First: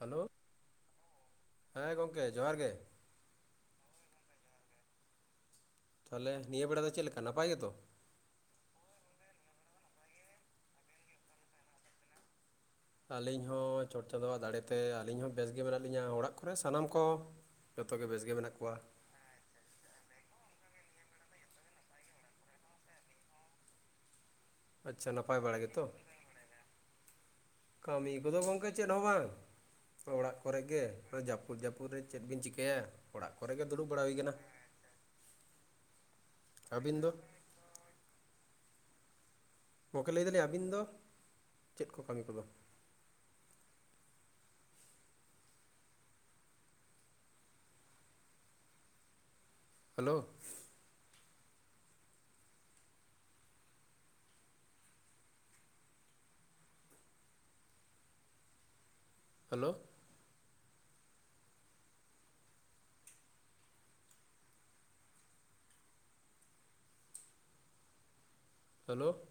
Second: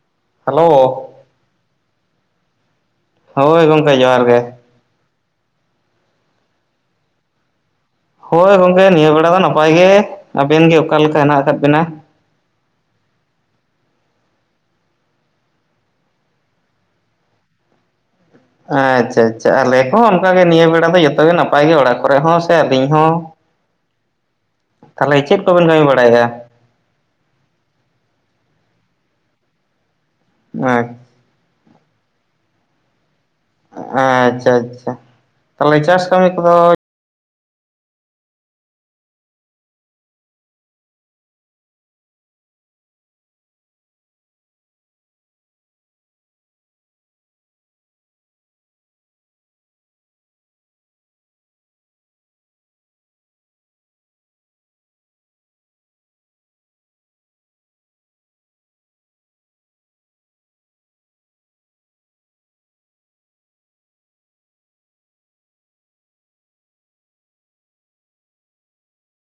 Hello. Hello. ᱦᱮᱸ ᱜᱚᱝᱠᱮ, ᱡᱚᱦᱟᱨ ᱜᱮ᱾ ᱦᱳᱭ ᱜᱚᱝᱠᱮ, ᱡᱚᱦᱟᱨ ᱜᱮ᱾ ᱛᱟᱦᱞᱮ ᱱᱤᱭᱟᱹ ᱵᱮᱲᱟ ᱫᱚ ᱪᱮᱫ ᱞᱮᱠᱟ ᱱᱟᱯᱟᱭ ᱜᱮᱛᱚ? ᱦᱳᱭ ᱜᱚᱝᱠᱮ ᱱᱤᱭᱟᱹ ᱵᱮᱲᱟ ᱫᱚ ᱱᱟᱯᱟᱭ ᱜᱮ᱾ ᱟᱵᱮᱱ ᱜᱮ ᱚᱠᱟ ᱞᱮᱠᱟ ᱦᱮᱱᱟᱜ ᱟᱠᱟᱫ ᱵᱮᱱᱟ? ᱟᱹᱞᱤᱧ ᱦᱚᱸ ᱪᱚᱴ ᱪᱟᱸᱫᱳᱣᱟᱜ ᱫᱟᱲᱮ ᱛᱮ ᱟᱹᱞᱤᱧ ᱦᱚᱸ ᱵᱮᱥ ᱜᱮ ᱢᱮᱱᱟᱜ ᱞᱤᱧᱟ, ᱚᱲᱟᱜ ᱠᱚᱨᱮ ᱥᱟᱱᱟᱢ ᱠᱚ ᱡᱷᱚᱛᱚ ᱜᱮ ᱵᱮᱥ ᱜᱮ ᱢᱮᱱᱟᱜ ᱠᱚᱣᱟ ᱟᱪᱪᱷᱟ ᱟᱪᱪᱷᱟ ᱟᱞᱮ ᱠᱚᱦᱚᱸ ᱚᱱᱠᱟ ᱜᱮ, ᱱᱤᱭᱟᱹ ᱵᱮᱲᱟ ᱫᱚ ᱡᱚᱛᱚ ᱜᱮ ᱱᱟᱯᱟᱭ ᱜᱮ ᱚᱲᱟᱜ ᱠᱚᱨᱮ ᱦᱚᱸ ᱥᱮ ᱟᱹᱞᱤᱧ ᱦᱚᱸ᱾ ᱟᱪᱪᱷᱟ ᱛᱟᱦᱞᱮ ᱱᱟᱯᱟᱭ ᱪᱮᱫ ᱠᱚ ᱵᱟᱲᱟ ᱵᱮᱱ ᱜᱮᱛᱚ ᱠᱟᱹᱢᱤ ᱵᱟᱲᱟᱭᱮᱫᱟ? ᱠᱟᱹᱢᱤ ᱠᱚᱫᱚ ᱜᱚᱝᱠᱮ ᱪᱮᱫ ᱦᱚᱸ ᱵᱟᱝ, ᱚᱲᱟᱜ ᱠᱚᱨᱮ ᱜᱮ᱾ ᱟᱪᱪᱷᱟ ᱡᱟᱹᱯᱩᱫ ᱡᱟᱹᱯᱩᱫ ᱨᱮ ᱪᱮᱫ ᱵᱤᱱ ᱪᱤᱠᱟᱹᱭᱟ? ᱚᱲᱟᱜ ᱠᱚᱨᱮ ᱜᱮ ᱫᱩᱲᱩᱵ ᱵᱟᱲᱟ ᱦᱩᱭ ᱟᱠᱟᱱᱟ, ᱟᱪᱪᱷᱟ ᱛᱟᱦᱚᱞᱮ ᱪᱟᱥ ᱠᱟᱹᱢᱤ ᱠᱚᱫᱚ ᱟᱹᱵᱤᱱ ᱫᱚ? ᱜᱚᱝᱠᱮ ᱞᱟᱹᱭ ᱫᱟᱞᱤᱧ ᱟᱹᱵᱤᱱ ᱫᱚ ᱪᱮᱫ ᱠᱚ ᱠᱟᱹᱢᱤ ᱠᱚᱫᱚ? ᱦᱮᱞᱳ? ᱦᱮᱞᱳ? ᱦᱮᱞᱳ,